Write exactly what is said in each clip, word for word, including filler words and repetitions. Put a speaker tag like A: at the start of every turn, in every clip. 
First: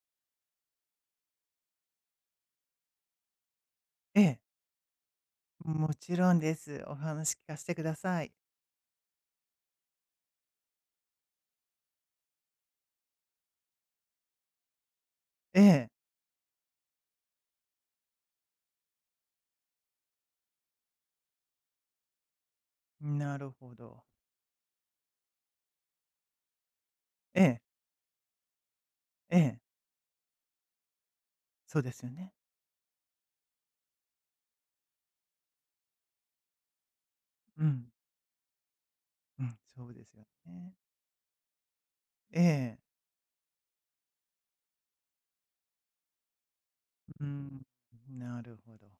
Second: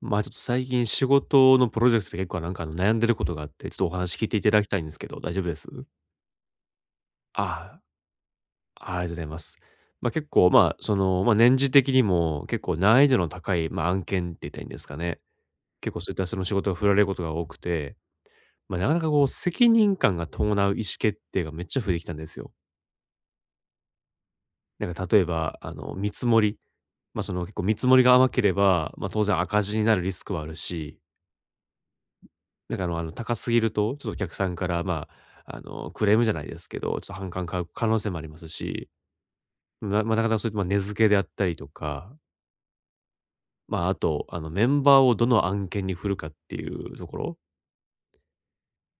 A: まあ、ちょっと最近仕事のプロジェクトで結構なんかあの悩んでることがあって、ちょっとお話
B: え
A: 聞いてい
B: え、
A: ただきたいんですけど、大丈夫です？
B: もちろんです。お話聞かせて
A: あ
B: ください。
A: あ、ありがとうございます。ま、結構、まあ、その、ま、年次的にも結構難易度の高い、ま、案件って言ったらいいんですかね。
B: ええ、
A: 結構そういったその仕事が振られることが多くて、ま、なかなかこう責任感が伴う意思決定がめっちゃ増えてきたんですよ。
B: なるほど。
A: なんか例えば、あの見積もり、ま、その
B: え
A: 結
B: え、
A: 構見積もりが甘ければ、ま、当
B: え
A: 然
B: え、
A: 赤字になるリスクはあるし、
B: そうですよね。
A: なんかあのあの、高すぎると、ちょっとお客さんから、まあ、あの、クレームじゃないですけど、ちょっと反感買
B: う
A: う可
B: ん、
A: 能性もありますし、
B: うん、そう
A: な
B: です
A: まあ、なか
B: よ
A: なかそういった、まあ、
B: ね。
A: 根付けであったりとか、
B: ええ、
A: まあ、あと、あの、メンバーをどの案件に振るかっていうとこ
B: う
A: ろ、
B: ん、なるほど。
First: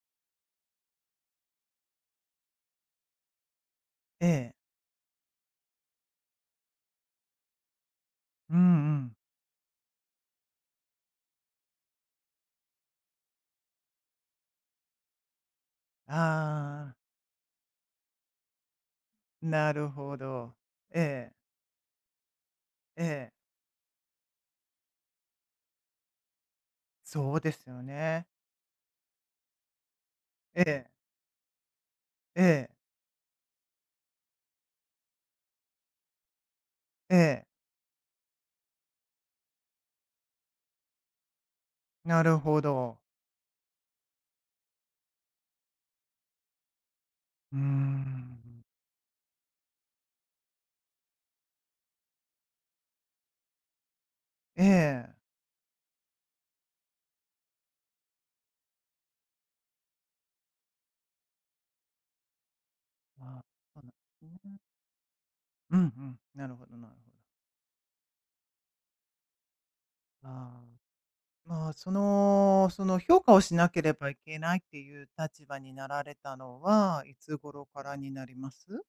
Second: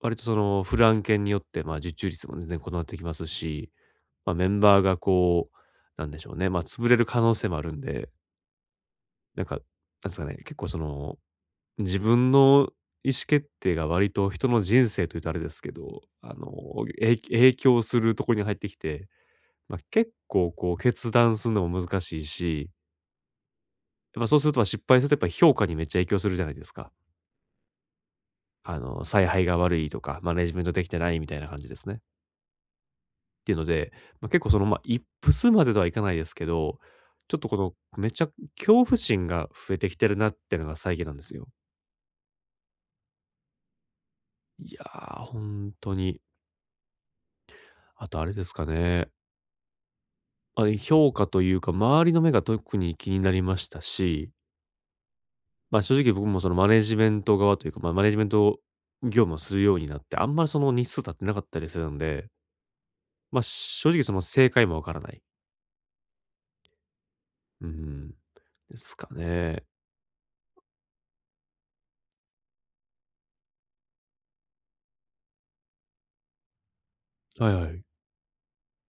A: 割とその、振る案件によって、まあ、受注率も全然異なってきますし、
B: え
A: まあ、メ
B: え、
A: ンバーがこう、なんでしょうね、まあ、潰れる可能性もあるんで、
B: うんうん。
A: なんか、なんですかね、結構その自分の意思決定が割と人の人生というとあれですけど、あの、
B: ああ、
A: えい影響するところに入ってきて、
B: な
A: まあ、
B: る
A: 結
B: ほ
A: 構
B: ど。
A: こう決
B: ええ、
A: 断するのも難しいし、
B: ええ、
A: やっぱそうするとま、失敗するとやっぱ評価にめっちゃ影響するじゃないですか。
B: そうですよね。
A: あの、采配が悪いとか、マネジ
B: え
A: メントでき
B: え、
A: てないみたいな感じですね。っ
B: ええ、
A: ていうので、まあ、結構その、ま、あ一プスまでとはいかないですけど、
B: え
A: ちょっ
B: え、
A: とこのめっちゃ恐怖心が増えてきてるなっていうのが最近なんですよ。
B: なるほど。
A: いや、ー本当に。
B: うー
A: あとあれです
B: ん、
A: かね。あ、評価というか、周りの目が特に気になりましたし、
B: ええ、
A: まあ、正直僕もそのマネジメント側というか、まあ、マネジメント業務をするようになって、あんまりその日数経ってなかったりするんで、ま
B: あ、
A: あ、
B: そうな
A: 正
B: んで
A: 直その
B: す
A: 正
B: ね。
A: 解もわからない。
B: うんうん、なるほど、なるほど。
A: うん、ですかね。
B: ああ。まあ、その、その評価をしなければいけないっていう立場になられたのは、いつ
A: はい
B: 頃
A: はい。
B: からになります？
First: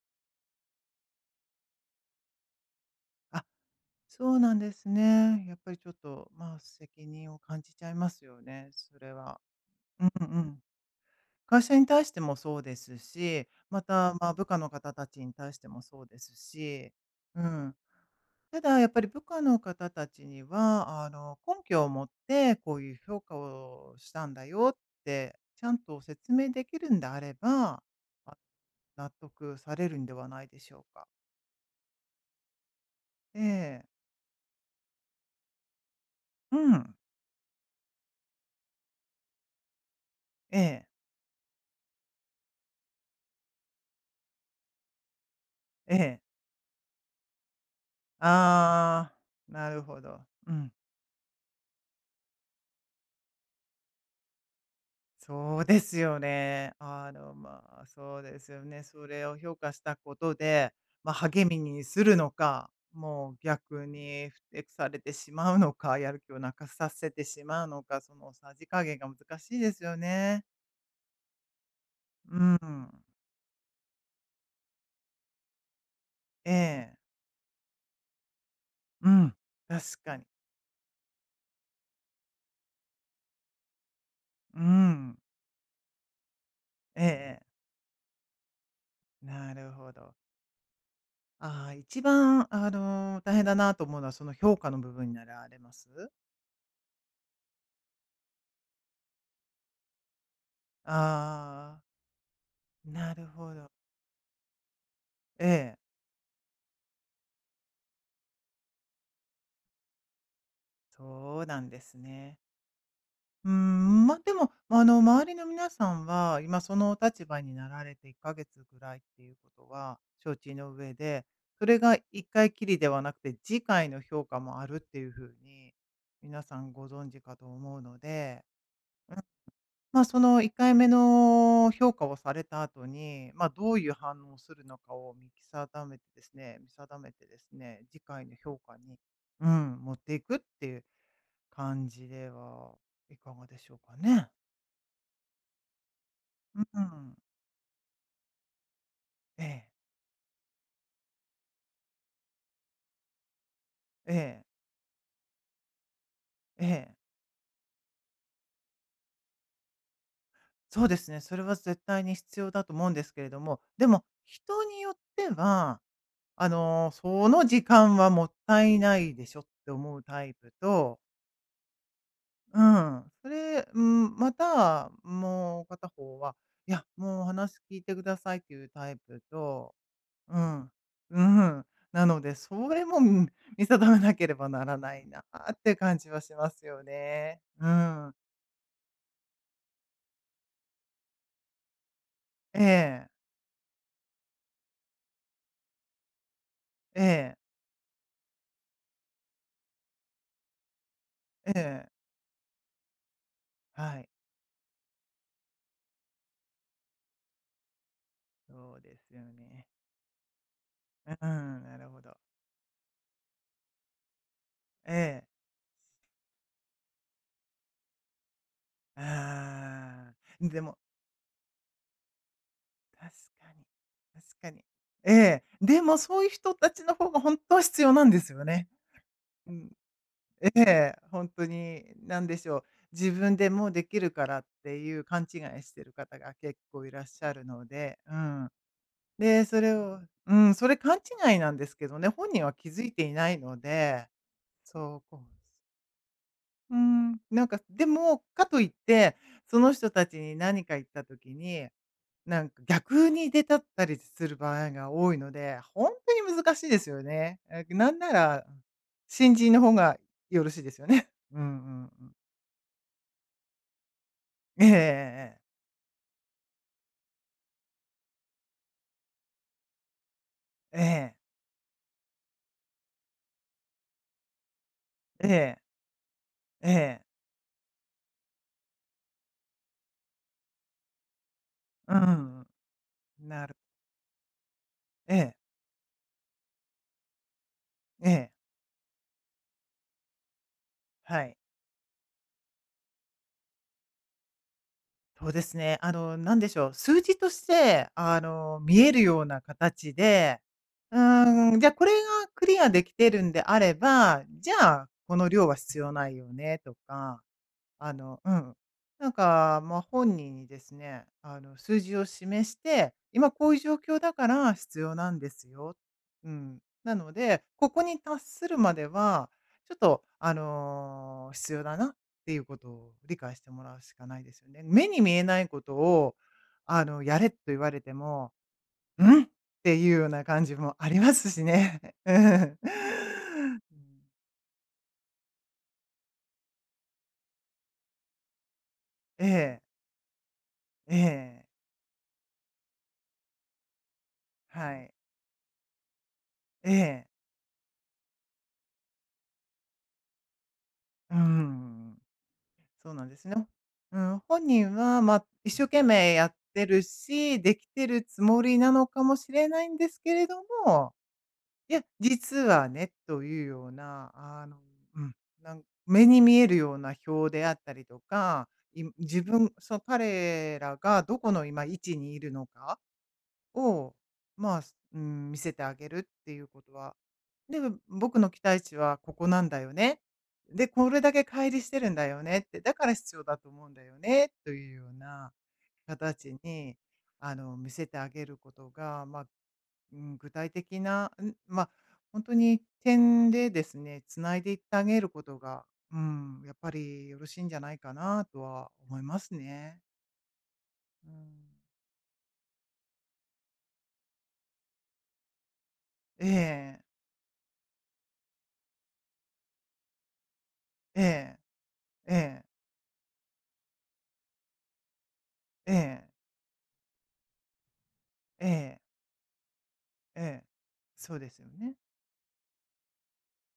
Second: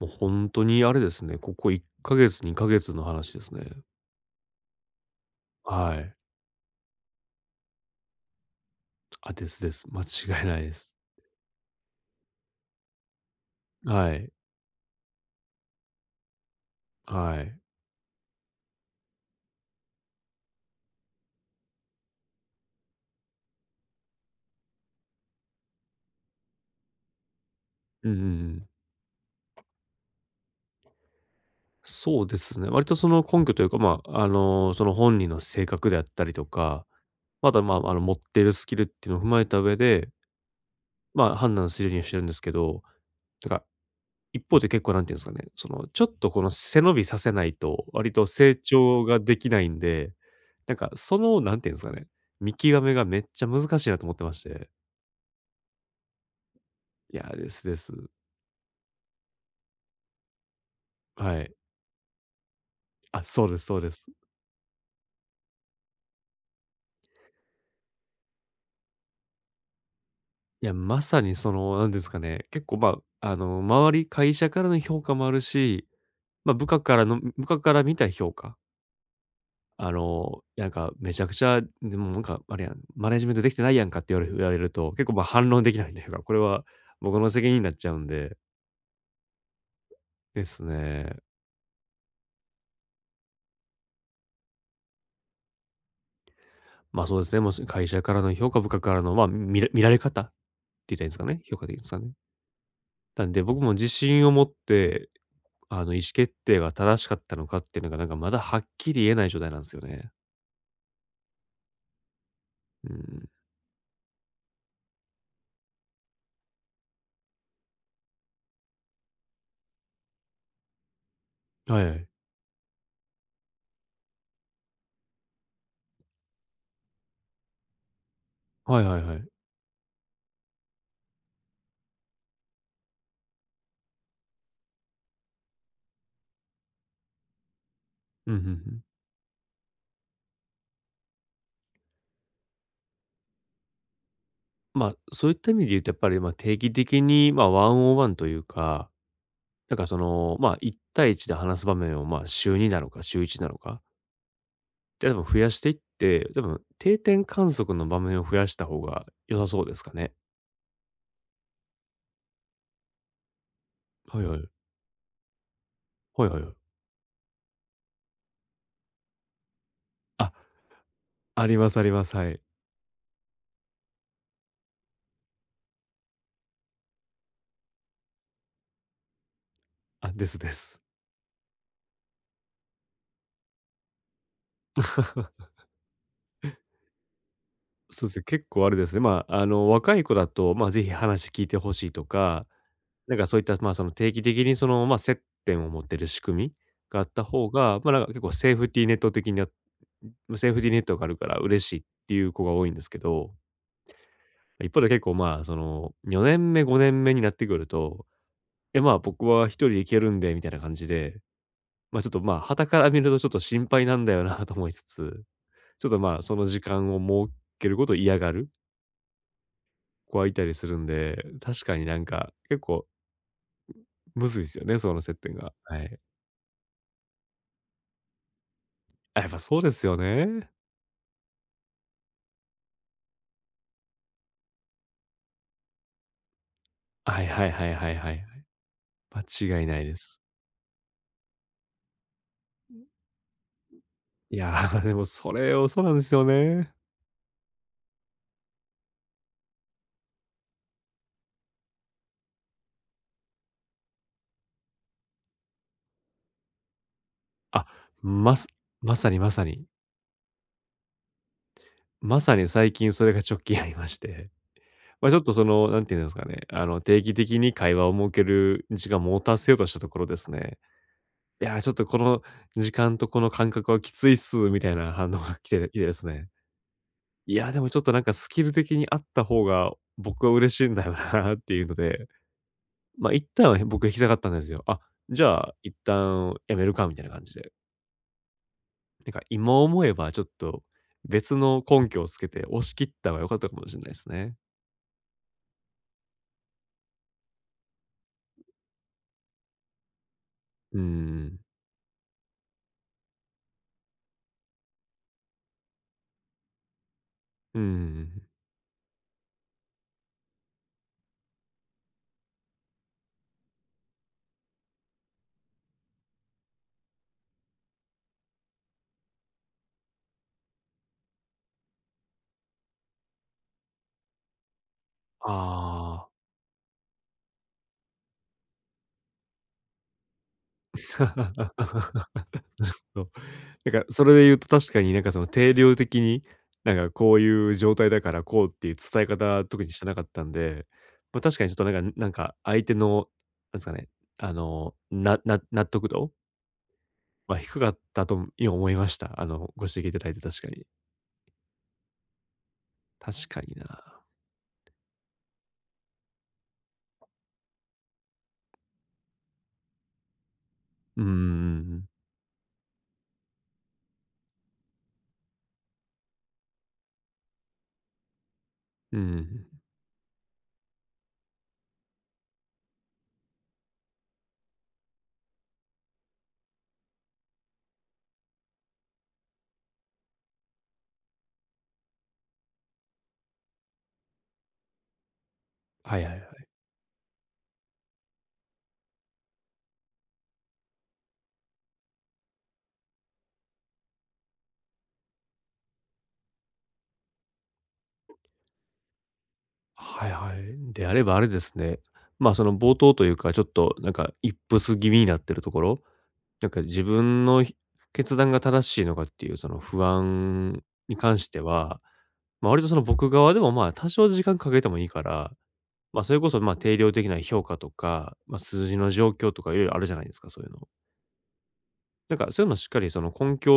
A: もう本当にあれですね、ここいっかげつ、にかげつの話で
B: あ、
A: すね。
B: そうなんですね。やっぱりちょ
A: は
B: っ
A: い。
B: と、まあ、責任を感じちゃいますよね、それ
A: あ、
B: は。
A: ですです。間
B: うんう
A: 違いな
B: ん。
A: いです。
B: 会社に対してもそうですし、ま
A: は
B: た、ま
A: い。
B: あ、部下の方たちに対してもそうですし、
A: は
B: う
A: い。
B: ん。ただやっぱり部下の方たちには、あの、根拠を持ってこういう評価をしたんだよってちゃんと説明できるんであれば、
A: うんうんう
B: まあ
A: ん。
B: 納得されるんではないでしょうか。
A: そうですね。割とその
B: え
A: 根拠というか、ま
B: え。
A: あ、あの、その本人の性格であったりと
B: う
A: か、
B: ん。
A: またまあ、あの、持っているスキルっていうのを踏まえた上で、
B: ええ。
A: まあ、判断するようにはしてるんですけど、なんか、一方で結構なんていうんですかね、その、
B: え
A: ちょっ
B: え。
A: とこの背伸びさせないと、割と成長
B: ああ、
A: ができない
B: な
A: ん
B: るほ
A: で、
B: ど。うん。
A: なんか、その、なんていうんですかね、見極めがめっちゃ難しいなと思ってまして。
B: そうですよね。あ
A: いや、
B: の、
A: で
B: ま
A: すで
B: あ、
A: す。
B: そうですよね。それを評価したことで、まあ、
A: は
B: 励
A: い。
B: みにするのか、
A: あ、
B: もう
A: そうです、そう
B: 逆
A: です。
B: に不適されてしまうのか、やる気をなくさせてしまうのか、そのさじ加減が難しいですよね。
A: いや、まさにその、なんですか
B: う
A: ね、
B: ん。
A: 結構まあ、あの、周り、会社からの評価もあるし、ま
B: え
A: あ、部下か
B: え。
A: らの部下から見た評価、
B: うん。確
A: あ
B: かに。
A: の、なんか、「めちゃくちゃ、でもなんかあれやん、マネジメントできてないやんか」って言われ言われ
B: う
A: ると、結構、
B: ん。
A: ま、反論できないというか、これは
B: え
A: 僕の
B: え。
A: 責任になっちゃうんで、
B: なるほど。
A: ですね。
B: ああ、一番、あの、大変だなと思うのは、その評価の部分になられます？
A: ま、そうですね、もう会社からの評価、部下からの、ま、見ら見られ方って言ったらいいんですかね、評価でいいん
B: ああ、
A: ですかね。
B: な
A: な
B: る
A: んで、
B: ほ
A: 僕
B: ど。
A: も自信を持って、
B: ええ。
A: あの、意思決定が正しかったのかっていうのが、なんかまだはっきり言えない状態なんですよね。
B: そうなんですね。
A: うん。
B: うーん、ま、でも、あの、周りの皆さんは、今そのお立場になられていっかげつぐらいっていうことは承知の上で、それ
A: はいは
B: が
A: い。
B: いっかいきりではなくて、次回の評価もあるっていうふうに、皆さんご存知かと思うので、
A: はいはいはい。
B: ま、そのいっかいめの評価をされた後に、ま、どういう反応をするのかを見定めてですね見定めてですね、次回
A: うん、
B: の
A: うんう
B: 評価
A: ん。
B: に、うん、持っていくっていう感じではいかがでしょうかね。
A: まあ、そういった意味で言うとやっぱり、まあ、定
B: う
A: 期的
B: ん。
A: に、まあ、ワンオンワンというか、
B: ええ、
A: なんかその、まあ、いち対いちで話す場面を、まあ、週になのか週いちなのか、
B: ええ、
A: で、多分増やしていって、多分
B: ええ。
A: 定点観測の場面を増やした方が良さそうですかね。
B: そうですね。それは絶対に必要だと思うんですけれども、でも
A: はいはい。
B: 人によっては、
A: はいはい
B: あ
A: はい。
B: の、その時間はもったいないでしょって思うタ
A: あ、
B: イプと、
A: ありますあります。はい。
B: うん、それ、うん、また、もう片方は、いや、もう話聞いてくださいっていうタイプと、
A: あ、です
B: う
A: で
B: ん。
A: す。
B: うん。なので、それも、見見定めなければならないなあって感じはしますよね。う
A: そうで
B: ん。
A: すね、結構あれですね、まあ、あの、若い子だと、まあ、ぜひ話聞いてほしいとか、
B: ええ、
A: なんかそういった、まあ、その定期的にその、まあ、接点を持ってる仕組みがあ
B: え
A: った
B: え、
A: 方が、まあ、なんか結構セーフティーネット的になま、セーフティーネットがあるから
B: え
A: 嬉しいっ
B: え、
A: ていう子が多いんですけど、
B: はい。
A: 一方で結構、まあ、その、よねんめ、ごねんめになってくると、
B: そ
A: 「え、
B: う
A: ま
B: で
A: あ、
B: すよ
A: 僕は一
B: ね。
A: 人で行けるんで」みたいな感じで、
B: うん、なる
A: ま
B: ほ
A: あ、ちょっ
B: ど。
A: と、まあ、傍から見るとちょっと心配なんだよなと思いつ
B: え
A: つ、
B: え、
A: ちょっと、まあ、その時間を設けることを嫌がる
B: あ
A: 子がいた
B: あ、
A: り
B: で
A: する
B: も、
A: んで、確かになんか、結構
B: 確かに、
A: むず
B: 確
A: いで
B: か
A: すよ
B: に。
A: ね、その接
B: え
A: 点
B: え、
A: が。は
B: で
A: い。
B: もそういう人たちの方が本当は必要なんですよね。
A: あ、やっぱそうですよね。
B: ええ、本当に、なんでしょう、自分でもうできるからっていう勘違いしてる方が結構いらっ
A: は
B: し
A: い
B: ゃる
A: はい
B: の
A: はいはい
B: で、
A: は
B: う
A: い。
B: ん。で、
A: 間
B: そ
A: 違い
B: れ
A: ないで
B: を
A: す。
B: うん、それ勘違いなんですけどね、本人は気づいていないので、
A: いやー、で
B: そう、
A: も
B: こう、
A: それをそうなんですよね。
B: うん、なんか、でも、かといって、その人たちに何か言った時に、なんか逆に出たったりする場合が多いので、本当に難しいですよね。え、
A: あ、
B: なんな
A: ます、
B: ら、
A: まさにま
B: 新
A: さ
B: 人の
A: に。
B: 方がよろしいですよね。うんうんうん。
A: まさに最近それが直近ありまして。ま、ちょっと
B: ええ、
A: その、なんて言うんですかね、あの、定期的に会話を設ける時間を持たせようとしたところですね、
B: ええ、ええ。
A: いやー、ちょっとこの時間とこの感覚はきついっすみたいな反応
B: ええ。え
A: が来て
B: え。
A: 来てですね、いや、でもちょっとなんかスキル的にあった方が、僕は嬉しいんだよなっていうの
B: う
A: で、
B: ん
A: ま、あ一
B: な
A: 旦
B: る
A: は僕、引きたかったんですよ。あ、
B: え
A: じ
B: え。
A: ゃあ一旦やめるかみたいな感じで。
B: ええ。
A: てか、今思えばちょっと
B: は
A: 別
B: い。
A: の根拠をつけて押し切った方が良かったかもしれないですね。
B: そうですね。あの、なんでしょう、数字として、あの、見えるような形で、
A: うんう
B: う
A: んん。
B: ーん、じゃ、これがクリアできてるんであれば、じゃあ、この量は必要ないよねとか、
A: うんう
B: あの、
A: ん。
B: うん。なんか、まあ、本人にですね、あの、数字を示して、今こういう状況だから必要なんですよ。うん。なので、ここに達するまでは、ちょっと、あのー必要だなっていうことを理解してもらうしかないですよね。目に見えないこと
A: ああ。
B: を、あの、やれと言われても、うんっていうような感じもありますしね。う ん。
A: そう。なんか、それで言うと確かになんかその定量的に、なんかこういう状態だからこうっていう伝え
B: え
A: 方
B: え、
A: 特にしてなかったんで、
B: え
A: まあ、確か
B: え、
A: にちょっとなんかなんか相手の、なんですかね、あ
B: は
A: の、
B: い、
A: なな納得度
B: ええ、
A: は低かったと今思いました。あの、ご指摘いただいて確かに。
B: うん。そうなんです
A: 確
B: ね。
A: かに
B: う
A: な。
B: ん、本人は、まあ、一生懸命やってるし、できてるつもりなのかもしれないんですけれども、
A: うんうんう
B: いや、
A: ん。
B: 実はねというような、あの、うん、なん目に見えるような表であったりとか、い自分そう、彼らがどこの今位置にいるのかを、まあ、うん、見せてあげるっていうことはでも、僕の期待値はここなんだよね。で、これだけ乖離してるんだよねって、だから必要だと思うんだよね、というような
A: はいはいは
B: 形
A: い。
B: に、あの、見せてあげることが、まあ、うん、具体的な、うん、まあ、ほに点でですね、繋いでいってあげることが、うん、やっぱりよろしいんじゃないかなとは思いますね。
A: はいはい。であれ
B: う
A: ばあれで
B: ん。
A: すね、まあ、その冒頭というか、ちょっとなんか一歩プス気味になってるところ、
B: え
A: なんか
B: え、
A: 自分のひ決断が正しいのかっていうその不安に
B: え
A: 関し
B: え、
A: ては、
B: ええ、
A: まあ、割とその僕側でも、まあ、多少時間かけてもいいから、
B: え
A: ま、
B: え、
A: それこそ、ま、定量的な評価とか、まあ、
B: え
A: 数字
B: え、
A: の状況とかいろいろあるじゃないですか、そ
B: ええ。
A: ういうの。
B: そうですよね。
A: だからそういうのをしっかりその根拠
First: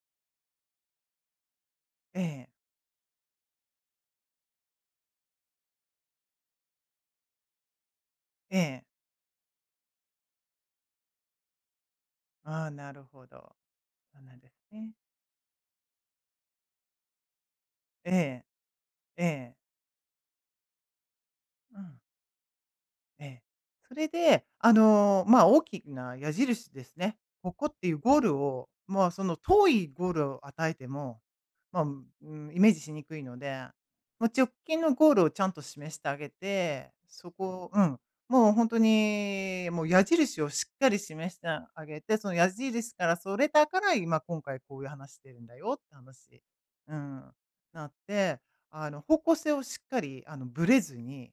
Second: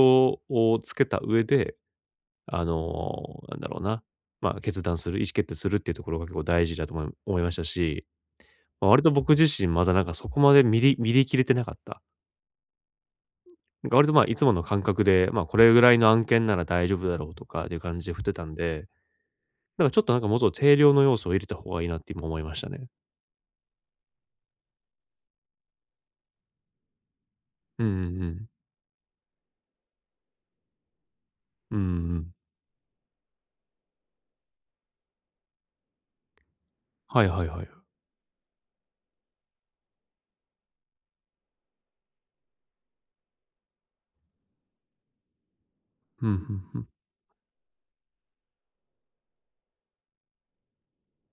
A: をつけた上で、
B: ええ、
A: あの、なんだろうな、まあ、決断する、意思決定するっていうところが結構大事だと思い思いましたし、
B: ええ。
A: ま、割と僕自身まだなんかそこまで見り見り切れてなかった。
B: ああ、なるほど。
A: なんか割と
B: そ
A: ま
B: う
A: あ、い
B: なん
A: つ
B: で
A: も
B: す
A: の感
B: ね。
A: 覚で、まあ、これぐらいの案件なら大丈夫だろうとかっていう感じ
B: え
A: で振ってた
B: え、
A: んで、
B: ええ。
A: なんかちょっとなんかもうちょっと定量の要素を入れた方
B: う
A: がいいな
B: ん。
A: って今思いましたね。
B: ええ。それで、あの、まあ、大きな矢印ですね。ここっ
A: うん
B: て
A: う
B: いうゴ
A: ん
B: ー
A: う
B: ル
A: ん。
B: を、まあ、その遠いゴールを与えても、
A: うんう
B: まあ、う
A: ん。
B: ん、イメージしにくいので、もう直近のゴールをちゃんと示してあげて、
A: はい
B: そ
A: はいは
B: こ
A: い。
B: をうん、もう本当に、もう矢印をしっかり示してあげて、その矢印からそれたから、今今回こういう話してるんだよって
A: うんう
B: 話、
A: んうん。
B: うん、なって、あの、方向性をしっかり、あの、ぶれずに、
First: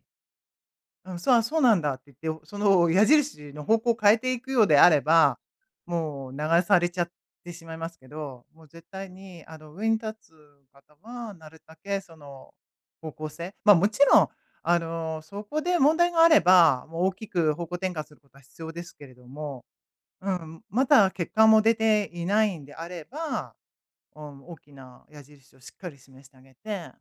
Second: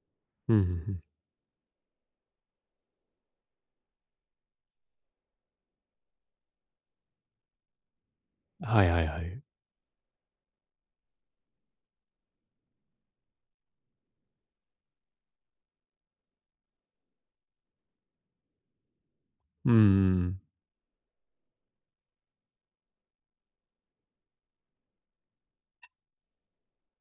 A: うんうんうん。
B: うん、そう、あ、そうなんだって言って、その矢印の方向を変えていくようであれば、もう流されちゃってしまいますけど、もう
A: は
B: 絶
A: いはい
B: 対
A: はい。
B: にあの上に立つ方は、なるだけその方向性、まあもちろん、あの、そこで問題があれば、もう大きく方向転換することは必要ですけれども、
A: うんうんう
B: う
A: ん。
B: ん、まだ結果も出ていないんであれば、うん、大きな矢印をしっかり示してあげて、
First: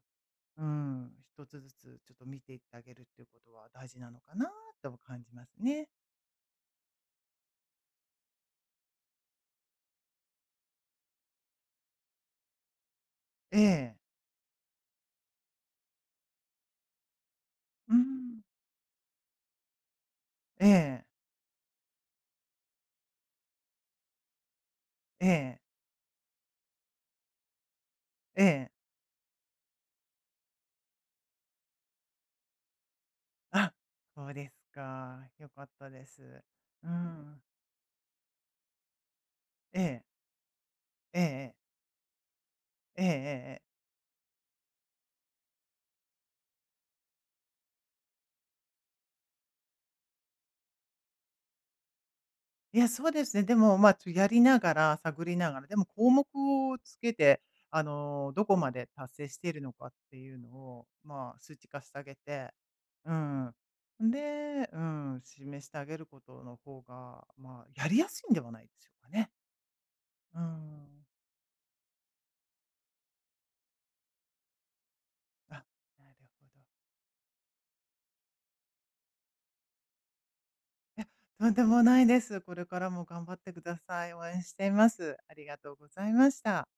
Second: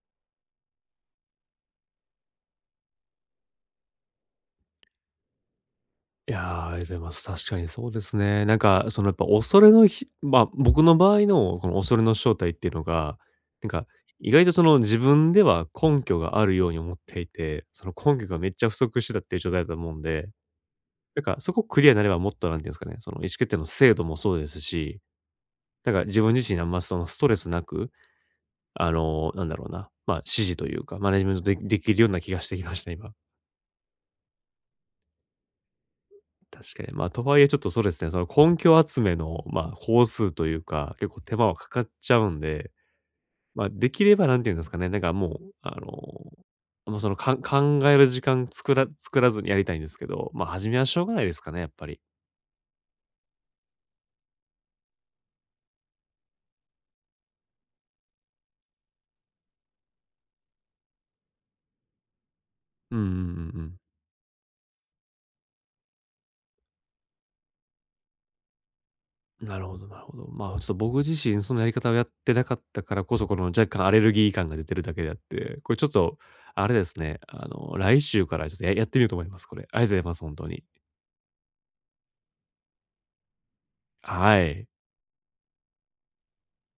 B: うん、一つずつちょっと見ていってあげるっていうことは大事なのかなとは感じますね。
A: いやー、ありがとうございます。確かにそうですね。なんかそのやっぱ恐れのひまあ、僕の場合のこの恐れの正体っていうのが、
B: え
A: なんか
B: え。
A: 意外とその自分では根拠があるように思っていて、その
B: う
A: 根拠が
B: ん。
A: めっちゃ不足してたっていう状態だと思うんで、
B: ええ、
A: なんか、そこクリアになればもっとなんていうんですかね、その意思決定の精度もそうですし、
B: ええ、
A: なんか自分自身にあんまそのストレスなく、
B: ええ。
A: あの、なんだろうな、まあ、指示というか、マネジメントでできるような気がしてきました、今。
B: あ、そうですか。良かったです。
A: 確
B: う
A: かに。まあ、とはい
B: ん。
A: えちょっとそうですね、その根拠集めの、まあ、
B: ええ、
A: 工数というか、結構手間
B: ええ、
A: はかかっちゃうんで、
B: ええ、え
A: まあ、
B: え。
A: できればなんていうんですかね、なんかもう、あの、もうそのか考える時間作ら作らずにやりたいんですけど、まあ、始めはしょうがないですかね、やっぱり。
B: いや、そうですね。でも、まあ、ちょやりながら、探りながら、でも項目をつけて、あの、どこまで達成しているのかっていうのを、まあ、数値化してあげて、
A: うんうんうんう
B: うん。
A: ん。
B: で、うん、示してあげることの方が、まあ、やりやすいんではないでしょうかね。
A: なるほどなるほど。
B: う
A: まあ、ちょっと僕
B: ん。
A: 自身そのやり方をやってなかったからこそ、この若干アレルギー感が出てるだけであっ
B: あ、
A: て、これちょっ
B: なる
A: と、
B: ほど。
A: あれですね、あの、来週からちょっとややってみようと思います、これ。ありがとうございます、本当に。
B: いや、とんでもないです。これからも頑張ってください。応
A: は
B: 援して
A: い。
B: います。ありがとうございました。